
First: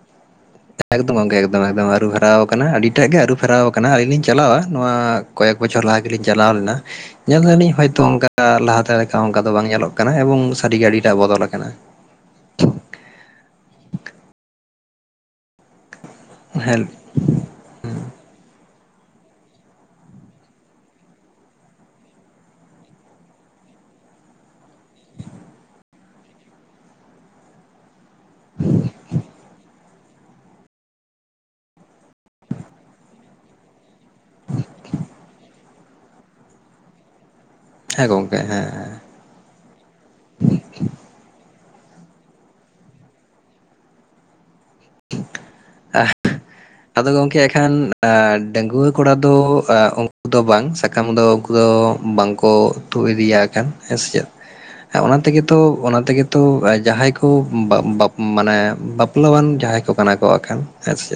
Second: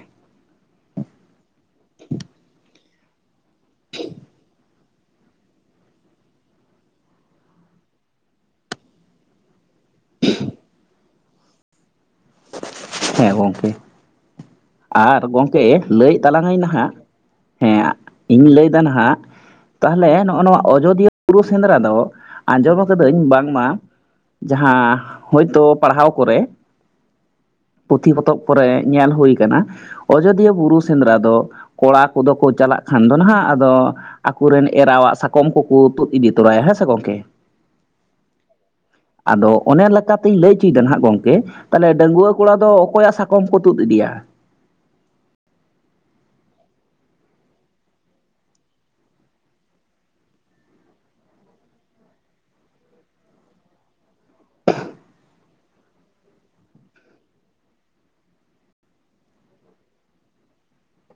ᱮᱠᱫᱚᱢ ᱜᱚᱝᱠᱮ ᱮᱠᱫᱚᱢ ᱮᱠᱫᱚᱢ ᱟᱹᱨᱩ ᱯᱷᱮᱨᱟᱣ ᱠᱟᱱᱟ ᱟᱹᱰᱤᱴᱟᱜ ᱜᱮ ᱟᱹᱨᱩ ᱯᱷᱮᱨᱟᱣ ᱟᱠᱟᱱᱟ ᱟᱹᱞᱤᱧ ᱞᱤᱧ ᱪᱟᱞᱟᱣᱟ᱾ ᱱᱚᱣᱟ ᱠᱚᱭᱮᱠ ᱵᱚᱪᱷᱚᱨ ᱞᱟᱦᱟ ᱜᱮᱞᱤᱧ ᱪᱟᱞᱟᱣ ᱞᱮᱱᱟ᱾ ᱧᱮᱞ ᱫᱟᱞᱤᱧ ᱦᱚᱭᱛᱳ ᱚᱱᱠᱟ ᱞᱟᱦᱟᱛᱮ ᱞᱮᱠᱟ ᱚᱱᱠᱟ ᱫᱚ ᱵᱟᱝ ᱧᱮᱞᱚᱜ ᱠᱟᱱᱟ ᱮᱵᱚᱝ ᱥᱟᱹᱨᱤ ᱜᱮ ᱟᱹᱰᱤ ᱴᱟᱜ ᱵᱚᱫᱚᱞ ᱟᱠᱟᱱᱟ᱾ ᱦᱮᱸ ᱜᱚᱝᱠᱮ᱾ ᱟᱨ ᱜᱚᱝᱠᱮ ᱞᱟᱹᱭᱮᱫ ᱛᱟᱞᱟᱝ ᱟᱧ ᱦᱮᱸ ᱱᱟᱦᱟᱜ ᱦᱮᱸ ᱤᱧ ᱞᱟᱹᱭᱫᱟ ᱱᱟᱦᱟᱜ ᱛᱟᱦᱞᱮ ᱱᱚᱜᱼᱚ ᱱᱚᱣᱟ ᱟᱡᱚᱫᱤᱭᱟᱹ ᱵᱩᱨᱩ ᱥᱮᱸᱫᱽᱨᱟ ᱫᱚ ᱟᱸᱡᱚᱢ ᱟᱠᱟᱫᱟᱹᱧ ᱵᱟᱝᱢᱟ ᱡᱟᱦᱟᱸ ᱦᱳᱭᱛᱳ ᱯᱟᱲᱦᱟᱣ ᱠᱚᱨᱮ ᱯᱩᱛᱷᱤ ᱯᱚᱛᱚᱵ ᱠᱚᱨᱮ ᱧᱮᱞ ᱦᱩᱭ ᱠᱟᱱᱟ ᱟᱡᱚᱫᱤᱭᱟᱹ ᱵᱩᱨᱩ ᱥᱮᱸᱫᱽᱨᱟ ᱫᱚ ᱠᱚᱲᱟ ᱠᱚᱫᱚ ᱠᱚ ᱪᱟᱞᱟᱜ ᱠᱷᱟᱱ ᱫᱚ ᱱᱟᱦᱟᱜ ᱟᱫᱚ ᱟᱠᱚᱨᱮᱱ ᱮᱨᱟᱣᱟᱜ ᱥᱟᱠᱚᱢ ᱠᱚᱠᱚ ᱛᱩᱫ ᱤᱫᱤ ᱛᱚᱨᱟᱭᱟ ᱦᱮᱸ ᱥᱮ ᱜᱚᱝᱠᱮ ᱦᱮᱸ ᱜᱚᱝᱠᱮ ᱦᱮᱸ ᱦᱮᱸ ᱟᱫᱚ ᱚᱱᱟ ᱞᱮᱠᱟᱛᱤᱧ ᱞᱟᱹᱭ ᱦᱚᱪᱚᱭᱮᱫᱟ ᱱᱟᱦᱟᱜ ᱜᱚᱝᱠᱮ ᱛᱟᱞᱦᱮ ᱰᱟᱺᱜᱽᱣᱟᱹ ᱠᱚᱲᱟ ᱫᱚ ᱚᱠᱚᱭᱟᱜ ᱥᱟᱠᱚᱢ ᱠᱚ ᱛᱩᱫ ᱤᱫᱤᱭᱟ [unintelligible] ᱟᱫᱚ ᱜᱚᱝᱠᱮ ᱮᱠᱷᱟᱱ ᱰᱟᱺᱜᱩᱣᱟᱹ ᱠᱚᱲᱟ ᱫᱚ ᱩᱱᱠᱩ ᱫᱚ ᱵᱟᱝ ᱥᱟᱠᱟᱢ ᱫᱚ ᱩᱱᱠᱩ ᱫᱚ ᱵᱟᱝᱠᱚ ᱛᱩᱫ ᱤᱫᱤᱭᱟ ᱟᱠᱟᱱ ᱦᱮᱸ ᱥᱮ ᱪᱮᱫ ᱦᱮᱸ ᱚᱱᱟ ᱛᱮᱜᱮᱛᱚ ᱚᱱᱟ ᱛᱮᱜᱮᱛᱚ ᱡᱟᱦᱟᱸᱭ ᱠᱚ ᱵᱟᱯ ᱵᱟᱯ ᱢᱟᱱᱮ [unintelligible] ᱡᱟᱦᱟᱸᱭ ᱠᱚ ᱠᱟᱱᱟ ᱠᱚ ᱦᱮᱸ ᱥᱮ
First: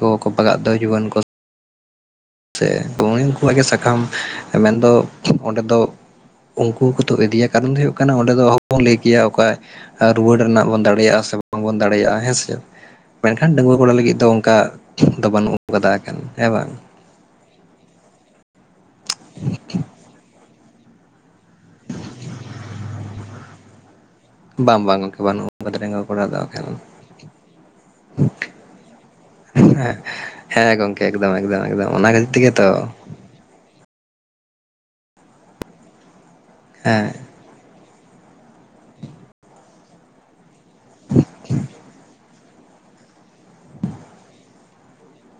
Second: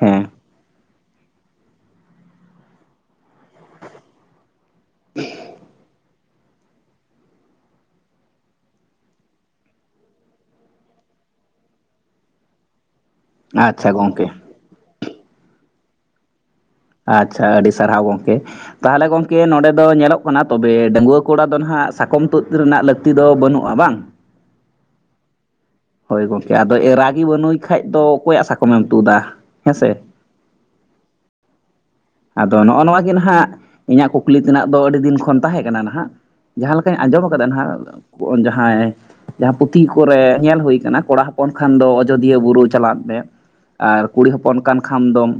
ᱦᱮᱸ [unintelligible] ᱥᱮ ᱩᱱᱠᱩᱣᱟᱜ ᱜᱮ ᱥᱟᱠᱟᱢ ᱢᱮᱱᱫᱚ ᱚᱸᱰᱮ ᱫᱚ ᱩᱱᱠᱩ ᱠᱚ ᱛᱚ ᱤᱫᱤᱭᱟ ᱠᱟᱨᱚᱱ ᱫᱚ ᱦᱩᱭᱩᱜ ᱠᱟᱱᱟ ᱚᱸᱰᱮ ᱫᱚ ᱚᱦᱚ ᱵᱚᱱ ᱞᱟᱹᱭ ᱠᱮᱭᱟ ᱚᱠᱟ ᱨᱩᱣᱟᱹᱲ ᱨᱮᱱᱟᱜ ᱵᱚᱱ ᱫᱟᱲᱮᱭᱟᱜᱼᱟ ᱥᱮ ᱵᱟᱝᱵᱚᱱ ᱫᱟᱲᱮᱭᱟᱜᱼᱟ ᱦᱮᱸ ᱥᱮ ᱢᱮᱱᱠᱷᱟᱱ ᱰᱟᱺᱩᱣᱟᱹ ᱠᱚᱲᱟ ᱟᱪᱪᱷᱟ ᱞᱟᱹᱜᱤᱫ ᱜᱚᱝᱠᱮ ᱫᱚ ᱚᱱᱠᱟ ᱫᱚ ᱵᱟᱹᱱᱩᱜ ᱠᱟᱫᱟ ᱦᱮᱸ ᱵᱟᱝ ᱟᱪᱪᱷᱟ ᱟᱹᱰᱤ ᱥᱟᱨᱦᱟᱣ ᱜᱚᱝᱠᱮ ᱛᱟᱦᱚᱞᱮ ᱜᱚᱢᱠᱮ ᱱᱚᱸᱰᱮ ᱫᱚ ᱧᱮᱞᱚᱜ ᱠᱟᱱᱟ ᱛᱚᱵᱮ ᱰᱟᱺᱜᱽᱣᱟᱹ ᱠᱚᱲᱟ ᱫᱚ ᱱᱟᱦᱟᱜ ᱥᱟᱠᱚᱢ ᱛᱩᱫ ᱨᱮᱱᱟᱜ ᱞᱟᱹᱠᱛᱤ ᱫᱚ ᱵᱟᱹᱱᱩᱜᱼᱟ ᱵᱟᱝ ᱵᱟᱝ ᱵᱟᱝ ᱵᱟᱹᱱᱩᱜᱼᱟ ᱦᱳᱭ ᱜᱚᱝᱠᱮ ᱟᱫᱚ ᱮᱨᱟ ᱜᱮ ᱵᱟᱱᱩᱭ ᱠᱷᱟᱡ ᱫᱚ ᱚᱠᱚᱭᱟᱜ ᱥᱟᱠᱚᱢ ᱮᱢ ᱛᱩᱫᱟ ᱦᱮᱸᱥᱮ ᱦᱮᱸ ᱜᱚᱝᱠᱮ ᱮᱠᱫᱚᱢ ᱮᱠᱫᱚᱢ ᱮᱠᱫᱚᱢ ᱚᱱᱟ ᱠᱷᱟᱛᱤᱨ ᱛᱮᱜᱮ ᱟᱫᱚ ᱛᱚ ᱱᱚᱜᱼᱚ ᱱᱚᱣᱟ ᱜᱮ ᱱᱟᱦᱟᱜ ᱤᱧᱟᱹᱜ ᱠᱩᱠᱞᱤ ᱛᱮᱱᱟᱜ ᱫᱚ ᱟᱹᱰᱤ ᱫᱤᱱ ᱠᱷᱚᱱ ᱛᱟᱦᱮᱸ ᱠᱟᱱᱟ ᱱᱟᱦᱟᱜ ᱡᱟᱦᱟᱸ ᱞᱮᱠᱟᱧ ᱦᱮᱸ ᱟᱸᱡᱚᱢ ᱨᱮᱱᱱᱟᱜ ᱡᱟᱦᱟᱸᱭ ᱡᱟᱦᱟᱸ ᱯᱩᱛᱷᱤ ᱠᱚᱨᱮ ᱧᱮᱞ ᱦᱩᱭ ᱟᱠᱟᱱᱟ ᱠᱚᱲᱟ ᱦᱚᱯᱚᱱ ᱠᱷᱟᱱ ᱫᱚ ᱚᱡᱳᱫᱽᱫᱷᱟ ᱟᱡᱚᱫᱷᱤᱭᱟᱹ ᱵᱩᱨᱩ ᱪᱟᱞᱟᱜ ᱢᱮ ᱟᱨ ᱠᱩᱲᱤ ᱦᱚᱯᱚᱱ ᱠᱟᱱ ᱠᱷᱟᱱ ᱫᱚᱢ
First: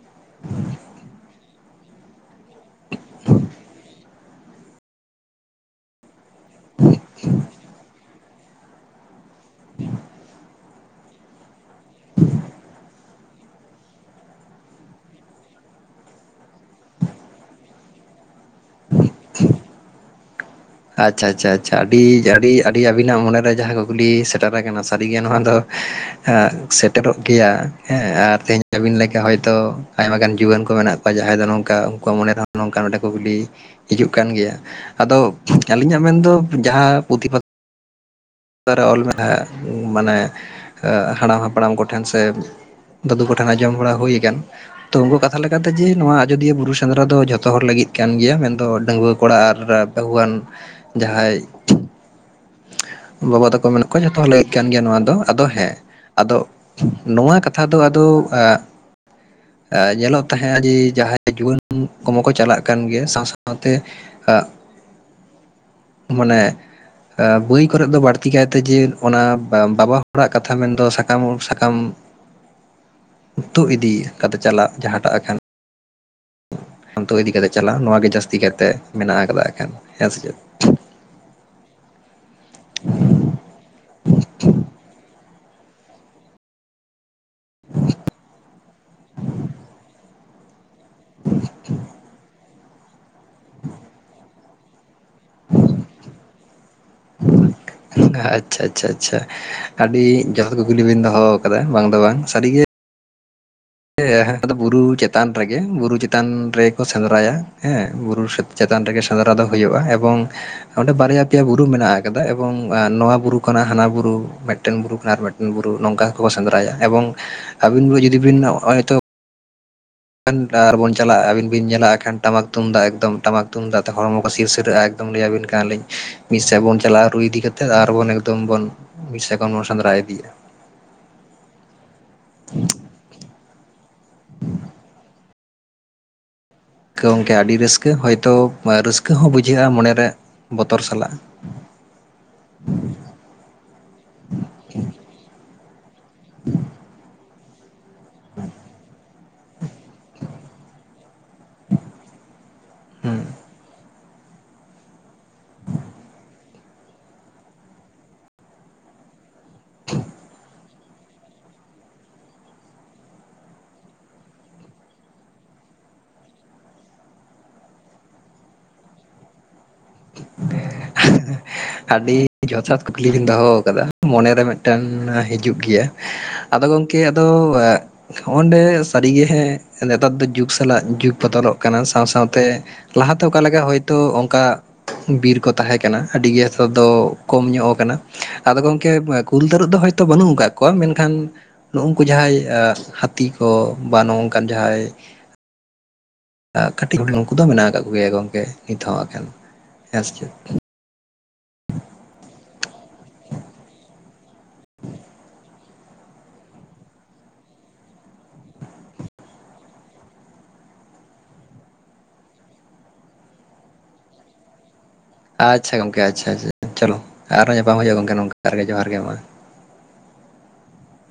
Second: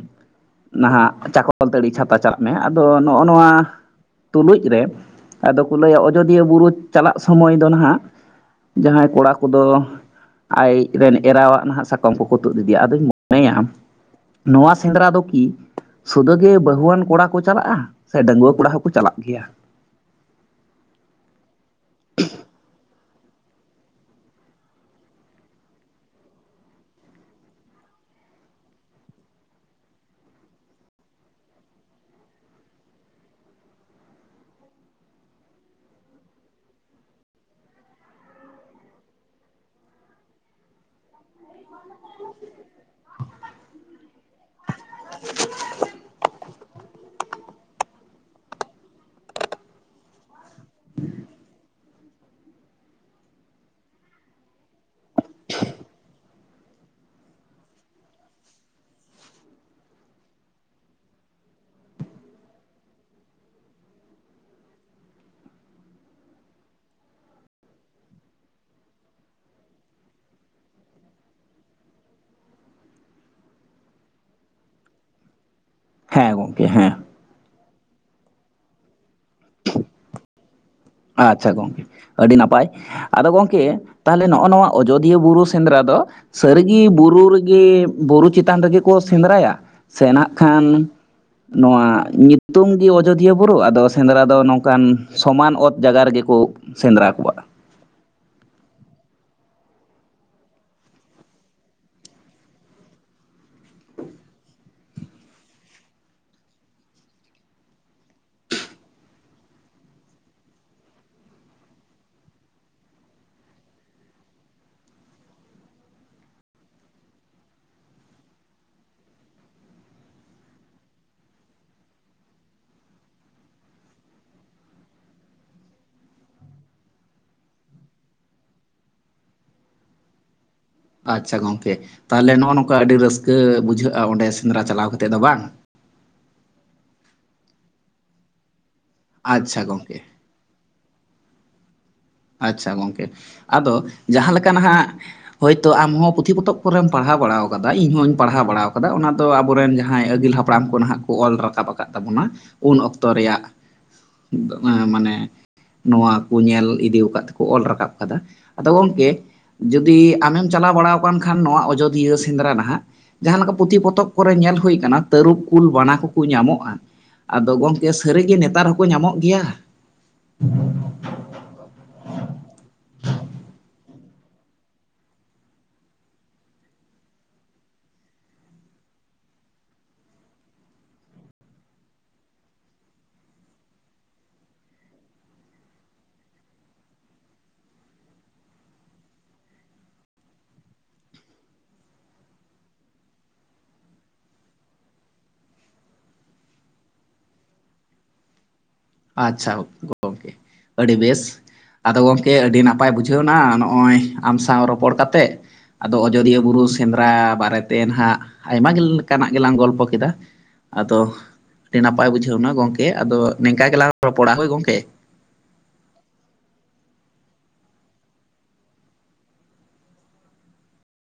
ᱱᱟᱦᱟᱜ ᱪᱷᱟᱛᱟ ᱪᱟᱞᱟᱜ ᱢᱮ ᱟᱫᱚ ᱱᱚᱜᱼᱚ ᱱᱚᱣᱟ ᱛᱩᱞᱩᱡ ᱨᱮ ᱟᱫᱚ ᱠᱚ ᱞᱟᱹᱭᱟ ᱚᱡᱚᱫᱤᱭᱟᱹ ᱵᱩᱨᱩ ᱪᱟᱞᱟᱜ ᱥᱚᱢᱚᱭ ᱫᱚ ᱱᱟᱦᱟᱜ ᱡᱟᱦᱟᱸᱭ ᱠᱚᱲᱟ ᱠᱚᱫᱚ ᱟᱡ ᱨᱮᱱ ᱮᱨᱟ ᱦᱟᱜ ᱱᱟᱦᱟᱜ ᱥᱟᱠᱚᱢ ᱠᱚᱠᱚ ᱛᱩᱫ ᱤᱫᱤᱭᱟ ᱟᱫᱚᱧ ᱢᱚᱱᱮᱭᱟ ᱱᱚᱣᱟ ᱥᱮᱸᱫᱽᱨᱟ ᱫᱚ ᱠᱤ ᱥᱩᱫᱷᱟᱹ ᱜᱮ ᱵᱟᱹᱦᱩᱣᱟᱱ ᱠᱚᱲᱟ ᱠᱚ ᱪᱟᱞᱟᱜᱼᱟ ᱥᱮ ᱰᱟᱺᱜᱩᱣᱟᱹ ᱠᱚᱲᱟ ᱦᱚᱸᱠᱚ ᱪᱟᱞᱟᱜ ᱜᱮᱭᱟ ᱟᱪᱪᱷᱟ ᱟᱪᱪᱷᱟ ᱟᱹᱰᱤ ᱟᱹᱰᱤ ᱟᱹᱰᱤ ᱟᱵᱤᱱᱟᱜ ᱢᱚᱱᱮ ᱨᱮ ᱡᱟᱦᱟᱸ ᱠᱩᱠᱞᱤ ᱥᱮᱴᱮᱨ ᱟᱠᱟᱱᱟ ᱥᱟᱹᱨᱤᱜᱮ ᱱᱚᱣᱟ ᱫᱚ ᱥᱮᱴᱮᱨᱚᱜ ᱜᱮᱭᱟ ᱦᱮᱸ ᱟᱨ ᱛᱮᱦᱮᱧ ᱟ. ᱵᱤᱱ ᱞᱮᱠᱟ ᱦᱚᱳᱭᱛᱚ ᱟᱭᱢᱟ ᱜᱟᱱ ᱡᱩᱣᱟᱹᱱ ᱠᱚ ᱢᱮᱱᱟᱜ ᱠᱚᱣᱟ ᱡᱟᱦᱟᱸᱭ ᱫᱚ ᱱᱚᱝᱠᱟ ᱩᱱᱠᱩ ᱟᱜ ᱢᱚᱱᱮ ᱨᱮ ᱦᱚᱸ ᱱᱚᱝᱠᱟ ᱢᱤᱫᱴᱟᱝ ᱠᱩᱠᱞᱤ ᱦᱤᱡᱩᱜ ᱠᱟᱱ ᱜᱮᱭᱟ ᱟᱫᱚ ᱟᱹᱞᱤᱧᱟᱜ ᱢᱮᱱ ᱫᱚ ᱡᱟᱦᱟᱸ ᱯᱩᱸᱛᱷᱤ ᱯᱟᱛᱷᱟᱢ ᱚᱠᱟ ᱨᱮ ᱚᱞ ᱢᱮᱱᱟᱜ-ᱟ ᱢᱟᱱᱮ ᱦᱟᱲᱟᱢ ᱦᱟᱯᱲᱟᱢ ᱠᱚᱴᱷᱮᱱ ᱥᱮ ᱫᱟᱹᱫᱩ ᱠᱚᱴᱷᱮᱱ ᱟᱸᱡᱚᱢ ᱵᱟᱲᱟ ᱦᱩᱭᱠᱟᱱ ᱛᱚ ᱩᱱᱠᱩ ᱟᱜ ᱠᱟᱛᱷᱟ ᱞᱮᱠᱟᱛᱮ ᱡᱮ ᱱᱚᱣᱟ ᱟᱡᱚᱫᱤᱭᱟᱹ ᱵᱩᱨᱩ ᱥᱮᱸᱫᱽᱨᱟ ᱫᱚ ᱡᱷᱚᱛᱚ ᱦᱚᱲ ᱞᱟᱹᱜᱤᱫ ᱠᱟᱱ ᱜᱮᱭᱟ ᱢᱮᱱᱫᱚ ᱰᱟᱺᱜᱩᱭᱟᱹ ᱠᱚᱲᱟ ᱟᱨ ᱵᱟᱹᱦᱩᱣᱟᱱ ᱡᱟᱦᱟᱸᱭ ᱵᱟᱵᱟ ᱛᱟᱠᱚ ᱢᱮᱱᱟᱜ ᱠᱚᱣᱟ ᱡᱷᱚᱛᱚ ᱦᱚᱲ ᱞᱟᱹᱜᱤᱫ ᱠᱟᱱ ᱜᱮᱭᱟ ᱱᱚᱣᱟ ᱫᱚ ᱟᱫᱚ ᱦᱮᱸ ᱟᱫᱚ ᱱᱚᱣᱟ ᱠᱟᱛᱷᱟ ᱫᱚ ᱟᱫᱚ ᱮ ᱧᱮᱞᱚᱜ ᱛᱟᱦᱮᱸᱫ ᱡᱮ ᱡᱟᱦᱟᱸᱭ ᱡᱩᱭᱟᱹᱱ ᱠᱚ ᱦᱚᱸ ᱠᱚ ᱪᱟᱞᱟᱜ ᱠᱟᱱ ᱜᱮᱭᱟ ᱥᱟᱶ ᱥᱟᱶᱛᱮ ᱟᱜ ᱢᱟᱱᱮ ᱵᱳᱤ ᱠᱚᱨᱮ ᱫᱚ ᱵᱟᱲᱛᱤ ᱞᱟᱹᱠᱛᱤ ᱠᱟᱭᱛᱮ ᱡᱮ ᱚᱱᱟ ᱵᱟᱵᱟ ᱦᱚᱲᱟᱜ ᱠᱟᱛᱷᱟ ᱢᱮᱱᱫᱚ ᱥᱟᱠᱟᱢ ᱚ ᱥᱟᱠᱟᱢ ᱛᱩᱫ ᱤᱫᱤ ᱠᱟᱛᱮ ᱪᱟᱞᱟᱜ ᱡᱟᱦᱟᱸᱴᱟᱜ ᱮᱱᱠᱷᱟᱱ ᱦᱮᱸ ᱜᱚᱝᱠᱮ ᱦᱮᱸ ᱛᱳ ᱤᱫᱤ ᱠᱟᱛᱮ ᱪᱟᱞᱟᱣ ᱱᱚᱣᱟ ᱜᱮ ᱡᱟᱹᱥᱛᱤ ᱠᱟᱭᱛᱮ ᱢᱮᱱᱟᱜ ᱟᱠᱟᱫᱟ ᱮᱠᱷᱮᱱ ᱦᱮᱸ ᱥᱮ ᱪᱮᱫ ᱟᱪᱪᱷᱟ ᱜᱚᱝᱠᱮ ᱟᱹᱰᱤ ᱱᱟᱯᱟᱭ ᱟᱫᱚ ᱜᱚᱢᱠᱮ ᱛᱟᱦᱚᱞᱮ ᱱᱚᱜᱼᱚᱭ ᱱᱚᱣᱟ ᱟᱡᱚᱫᱤᱭᱟᱹ ᱵᱩᱨᱩ ᱥᱮᱸᱫᱽᱨᱟ ᱫᱚ ᱥᱟᱹᱨᱤᱜᱮ ᱵᱩᱨᱩ ᱨᱮᱜᱮ ᱵᱩᱨᱩ ᱪᱮᱛᱟᱱ ᱨᱮᱜᱮ ᱠᱚ ᱥᱮᱸᱫᱽᱨᱟᱭᱟ ᱥᱮ ᱱᱟᱜ ᱠᱷᱟᱱ ᱱᱚᱣᱟ ᱧᱩᱛᱩᱢ ᱜᱮ ᱟᱡᱚᱫᱤᱭᱟᱹ ᱵᱩᱨᱩ ᱟᱫᱚ ᱥᱮᱸᱫᱽᱨᱟ ᱫᱚ ᱱᱚᱝᱠᱟᱱ ᱥᱚᱢᱟᱱ ᱚᱛ ᱡᱟᱭᱜᱟ ᱨᱮᱜᱮ ᱠᱚ ᱥᱮᱸᱫᱽᱨᱟ ᱠᱚᱣᱟ ᱟᱪᱪᱷᱟ ᱟᱪᱪᱷᱟ ᱟᱪᱪᱷᱟ ᱟᱹᱰᱤ ᱡᱚᱛᱷᱟᱛ ᱠᱩᱠᱞᱤ ᱜᱮ ᱵᱤᱱ ᱫᱚᱦᱚ ᱟᱠᱟᱫᱟ ᱵᱟᱝ ᱫᱚ ᱵᱟᱝ ᱥᱟᱹᱨᱤᱜᱮ ᱦᱮᱸ ᱟᱫᱚ ᱵᱩᱨᱩ ᱪᱮᱛᱟᱱ ᱨᱮᱜᱮ ᱵᱩᱨᱩ ᱪᱮᱛᱟᱱ ᱨᱮᱜᱮ ᱠᱚ ᱥᱮᱸᱫᱽᱨᱟᱭᱟ ᱦᱮᱸ ᱵᱩᱨᱩ ᱪᱮᱛᱟᱱ ᱨᱮᱜᱮ ᱥᱮᱸᱫᱽᱨᱟ ᱫᱚ ᱦᱩᱭᱩᱜᱼᱟ ᱮᱵᱚᱝ ᱚᱸᱰᱮ ᱵᱟᱨᱭᱟ ᱯᱮᱭᱟ ᱵᱩᱨᱩ ᱢᱮᱱᱟᱜ ᱟᱠᱟᱫᱟ ᱮᱵᱚᱝ ᱱᱚᱣᱟ ᱵᱩᱨᱩ ᱠᱷᱚᱱᱟᱜ ᱦᱟᱱᱟ ᱵᱩᱨᱩ ᱢᱤᱫᱴᱮᱱ ᱵᱩᱨᱩ ᱠᱷᱚᱱᱟᱜ ᱟᱨ ᱢᱤᱫᱴᱟᱝ ᱵᱩᱨᱩ ᱵᱩᱨᱩ ᱱᱚᱝᱠᱟ ᱦᱚᱸ ᱠᱚ ᱥᱮᱸᱫᱽᱨᱟᱭᱟ ᱮᱵᱚᱝ ᱟᱹᱵᱤᱱ ᱜᱮ ᱡᱩᱫᱤ ᱵᱤᱱ ᱦᱚᱸᱜᱼᱚᱭ ᱛᱚ ᱮᱠᱷᱮᱱ ᱟᱨ ᱵᱚᱱ ᱪᱟᱞᱟᱜᱼᱟ ᱟᱹᱵᱤᱱ ᱵᱤᱱ ᱧᱮᱞᱟ ᱮᱱᱠᱷᱟᱱ ᱴᱟᱢᱟᱠ ᱛᱩᱢᱫᱟᱜ ᱮᱠᱫᱚᱢ ᱴᱟᱢᱟᱠ ᱛᱩᱢᱫᱟᱜ ᱛᱮ ᱦᱚᱲᱢᱚ ᱠᱚ ᱥᱤᱨᱥᱤᱨᱟᱹᱜᱼᱟ ᱞᱟᱹᱭᱟᱵᱤᱱ ᱠᱟᱱᱟ ᱞᱤᱧ ᱢᱤᱫ ᱥᱮᱫ ᱵᱚᱱ ᱪᱟᱞᱟᱜᱼᱟ ᱨᱩ ᱤᱫᱤ ᱠᱟᱛᱮᱫ ᱟᱨᱵᱚᱱ ᱮᱠᱫᱚᱢ ᱵᱚᱱ ᱢᱤᱫ ᱥᱮᱫ ᱠᱷᱚᱱ ᱵᱚ ᱥᱮᱸᱫᱽᱨᱟ ᱤᱫᱤᱮᱫᱟ ᱟᱪᱪᱷᱟ ᱜᱚᱝᱠᱮ ᱛᱟᱦᱚᱞᱮ ᱱᱚᱜᱼᱚ ᱱᱚᱝᱠᱟ ᱟᱹᱰᱤ ᱨᱟᱹᱥᱠᱟᱹ ᱵᱩᱡᱷᱟᱹᱜᱼᱟ ᱚᱸᱰᱮ ᱥᱮᱸᱫᱽᱨᱟ ᱪᱟᱞᱟᱣ ᱠᱟᱛᱮ ᱫᱚ ᱵᱟᱝ ᱦᱳᱭᱛᱚ ᱜᱚᱝᱠᱮ ᱟᱹᱰᱤ ᱨᱟᱹᱥᱠᱟᱹ ᱦᱚᱭᱛᱚ ᱨᱟᱹᱥᱠᱟᱹ ᱦᱚᱸ ᱟᱪᱪᱷᱟ ᱵᱩᱡᱷᱟᱹᱜᱼᱟ ᱜᱚᱝᱠᱮ ᱢᱚᱱᱮᱨᱮ ᱵᱚᱛᱚᱨ ᱥᱟᱞᱟᱜ ᱟᱪᱪᱷᱟ ᱜᱚᱝᱠᱮ ᱟᱫᱚ ᱡᱟᱦᱟᱸ ᱞᱮᱠᱟ ᱱᱟᱦᱟᱜ ᱦᱳᱭᱛᱚ ᱟᱢᱦᱚᱸ ᱯᱩᱛᱷᱤ ᱯᱚᱛᱚᱵ ᱠᱚᱨᱮᱢ ᱯᱟᱲᱦᱟᱣ ᱵᱟᱲᱟᱣ ᱠᱟᱫᱟ ᱤᱧᱦᱚᱧ ᱯᱟᱲᱦᱟᱣ ᱵᱟᱲᱟ ᱠᱟᱫᱟ ᱚᱱᱟ ᱫᱚ ᱟᱵᱚᱨᱮᱱ ᱡᱟᱦᱟᱸᱭ ᱟᱹᱜᱤᱞ ᱦᱟᱯᱲᱟᱢ ᱠᱚ ᱱᱟᱦᱟᱜ ᱠᱚ ᱚᱞ ᱨᱟᱠᱟᱵ ᱟᱠᱟᱫ ᱛᱟᱵᱚᱱᱟ ᱩᱱ ᱚᱠᱛᱚ ᱨᱮᱭᱟᱜ ᱢᱟᱱᱮ ᱱᱚᱣᱟ ᱠᱚ ᱧᱮᱞ ᱤᱫᱤ [inaudible] ᱠᱚ ᱚᱞ ᱨᱟᱠᱟᱵ ᱠᱟᱫᱟ ᱟᱫᱚ ᱜᱚᱢᱝᱠᱮ ᱡᱩᱫᱤ ᱟᱢᱮᱢ ᱪᱟᱞᱟᱣ ᱵᱟᱲᱟ ᱟᱠᱟᱱ ᱠᱷᱟᱱ ᱱᱚᱣᱟ ᱟᱡᱳᱫᱤᱭᱟᱹ ᱥᱮᱸᱫᱽᱨᱟ ᱱᱟᱦᱟᱜ ᱡᱟᱦᱟᱸ ᱞᱮᱠᱟ ᱯᱩᱸᱛᱷᱤ ᱯᱚᱛᱚᱵ ᱠᱚᱨᱮ ᱧᱮᱞ ᱦᱩᱭ ᱟᱠᱟᱱᱟ ᱛᱟᱹᱨᱩᱵ ᱠᱩᱞ ᱵᱟᱱᱟ ᱠᱚᱠᱚ ᱧᱟᱢᱚᱜᱼᱟ ᱟᱫᱚ ᱜᱚᱝᱠᱮ ᱥᱟᱹᱨᱤᱜᱤ ᱱᱮᱛᱟᱨ ᱦᱚᱸᱠᱚ ᱧᱟᱢᱚᱜ ᱜᱮᱭᱟ [unintelligible] ᱟᱹᱰᱤ ᱡᱚᱛᱷᱟᱛ ᱠᱩᱠᱞᱤ ᱵᱤᱱ ᱫᱚᱦᱚ ᱟᱠᱟᱫᱟ ᱢᱚᱱᱮᱨᱮ ᱢᱤᱫᱴᱮᱱ ᱦᱤᱡᱩᱜ ᱜᱮᱭᱟ ᱟᱫᱚ ᱜᱚᱝᱠᱮ ᱟᱫᱚ ᱦᱚᱸᱜᱼᱰᱮ ᱥᱟᱹᱨᱤᱜᱮ ᱦᱮᱸ ᱱᱮᱛᱟᱨ ᱫᱚ ᱡᱩᱜᱽ ᱥᱟᱞᱟᱜ ᱡᱩᱜᱽ ᱵᱚᱫᱚᱞᱚᱜ ᱠᱟᱱᱟ ᱥᱟᱶ ᱥᱟᱶᱛᱮ ᱞᱟᱦᱟ ᱛᱮ ᱚᱠᱟ ᱞᱮᱠᱟ ᱦᱳᱭᱛᱳ ᱚᱱᱠᱟ ᱵᱤᱨ ᱠᱚ ᱛᱟᱦᱮᱸ ᱠᱟᱱᱟ ᱟᱹᱰᱤ ᱜᱮ ᱥᱚᱫᱫᱚ ᱠᱚᱢ ᱧᱚᱜ ᱟᱠᱟᱱᱟ ᱟᱫᱚ ᱜᱚᱝᱠᱮ ᱠᱩᱞ ᱛᱟᱹᱨᱩᱵ ᱫᱚ ᱦᱳᱭᱛᱚ ᱵᱟᱹᱱᱩᱜ ᱟᱠᱟᱫ ᱠᱚᱣᱟ ᱢᱮᱱᱠᱷᱟᱱ ᱱᱩᱠᱩ ᱡᱟᱦᱟᱸᱭ ᱦᱟᱹᱛᱤ ᱠᱚ ᱵᱟ ᱱᱚᱝᱠᱟᱱ ᱡᱟᱦᱟᱸᱭ ᱠᱟᱹᱴᱤᱡ ᱦᱚᱲ ᱩᱱᱠᱩ ᱫᱚ ᱢᱮᱱᱟᱜ ᱟᱠᱟᱫ ᱠᱚᱜᱮᱭᱟ ᱜᱚᱝᱠᱮ ᱱᱤᱛ ᱦᱚᱸ ᱮᱠᱷᱮᱱ ᱟᱪᱪᱷᱟ ᱦᱮᱸ ᱥᱮ ᱪᱮᱫ ᱜᱚᱢᱠᱮ ᱟᱹᱰᱤ ᱵᱮᱥ ᱟᱫᱚ ᱜᱚᱢᱠᱮ ᱟᱹᱰᱤ ᱱᱟᱯᱟᱭ ᱵᱩᱡᱷᱟᱹᱣᱱᱟ ᱱᱚᱜᱼᱚᱭ ᱟᱢ ᱥᱟᱶ ᱨᱚᱯᱚᱲ ᱠᱟ ᱠᱟᱛᱮᱫ ᱟᱫᱚ ᱟᱡᱳᱚᱫᱤᱭᱟᱹ ᱵᱩᱨᱩ ᱥᱮᱸᱫᱽᱨᱟ ᱵᱟᱨᱮᱛᱮ ᱱᱟᱦᱟᱜ ᱟᱭᱢᱟ ᱞᱮᱠᱟᱱᱟᱜ ᱜᱮᱞᱟᱝ ᱜᱚᱞᱯᱚ ᱠᱮᱫᱟ ᱟᱫᱚ ᱟᱹᱰᱤ ᱱᱟᱯᱟᱭ ᱵᱩᱡᱷᱟᱹᱣᱱᱟ ᱜᱚᱝᱠᱮ ᱟᱫᱚ ᱱᱤᱝᱠᱟ ᱜᱮᱞᱟᱝ ᱨᱚᱯᱚᱲᱟ ᱦᱳᱭ ᱜᱚᱝᱠᱮ ᱟᱪᱪᱷᱟ ᱜᱚᱝᱠᱮ ᱟᱪᱪᱷᱟ ᱟᱪᱷᱟ ᱪᱚᱞᱚ ᱟᱨᱚᱸ ᱧᱟᱯᱟᱢ ᱦᱩᱭᱩᱜᱼᱟ ᱜᱚᱢᱠᱮ ᱱᱚᱝᱠᱮ ᱡᱚᱦᱟᱨᱜ ᱜᱮ ᱢᱟ᱾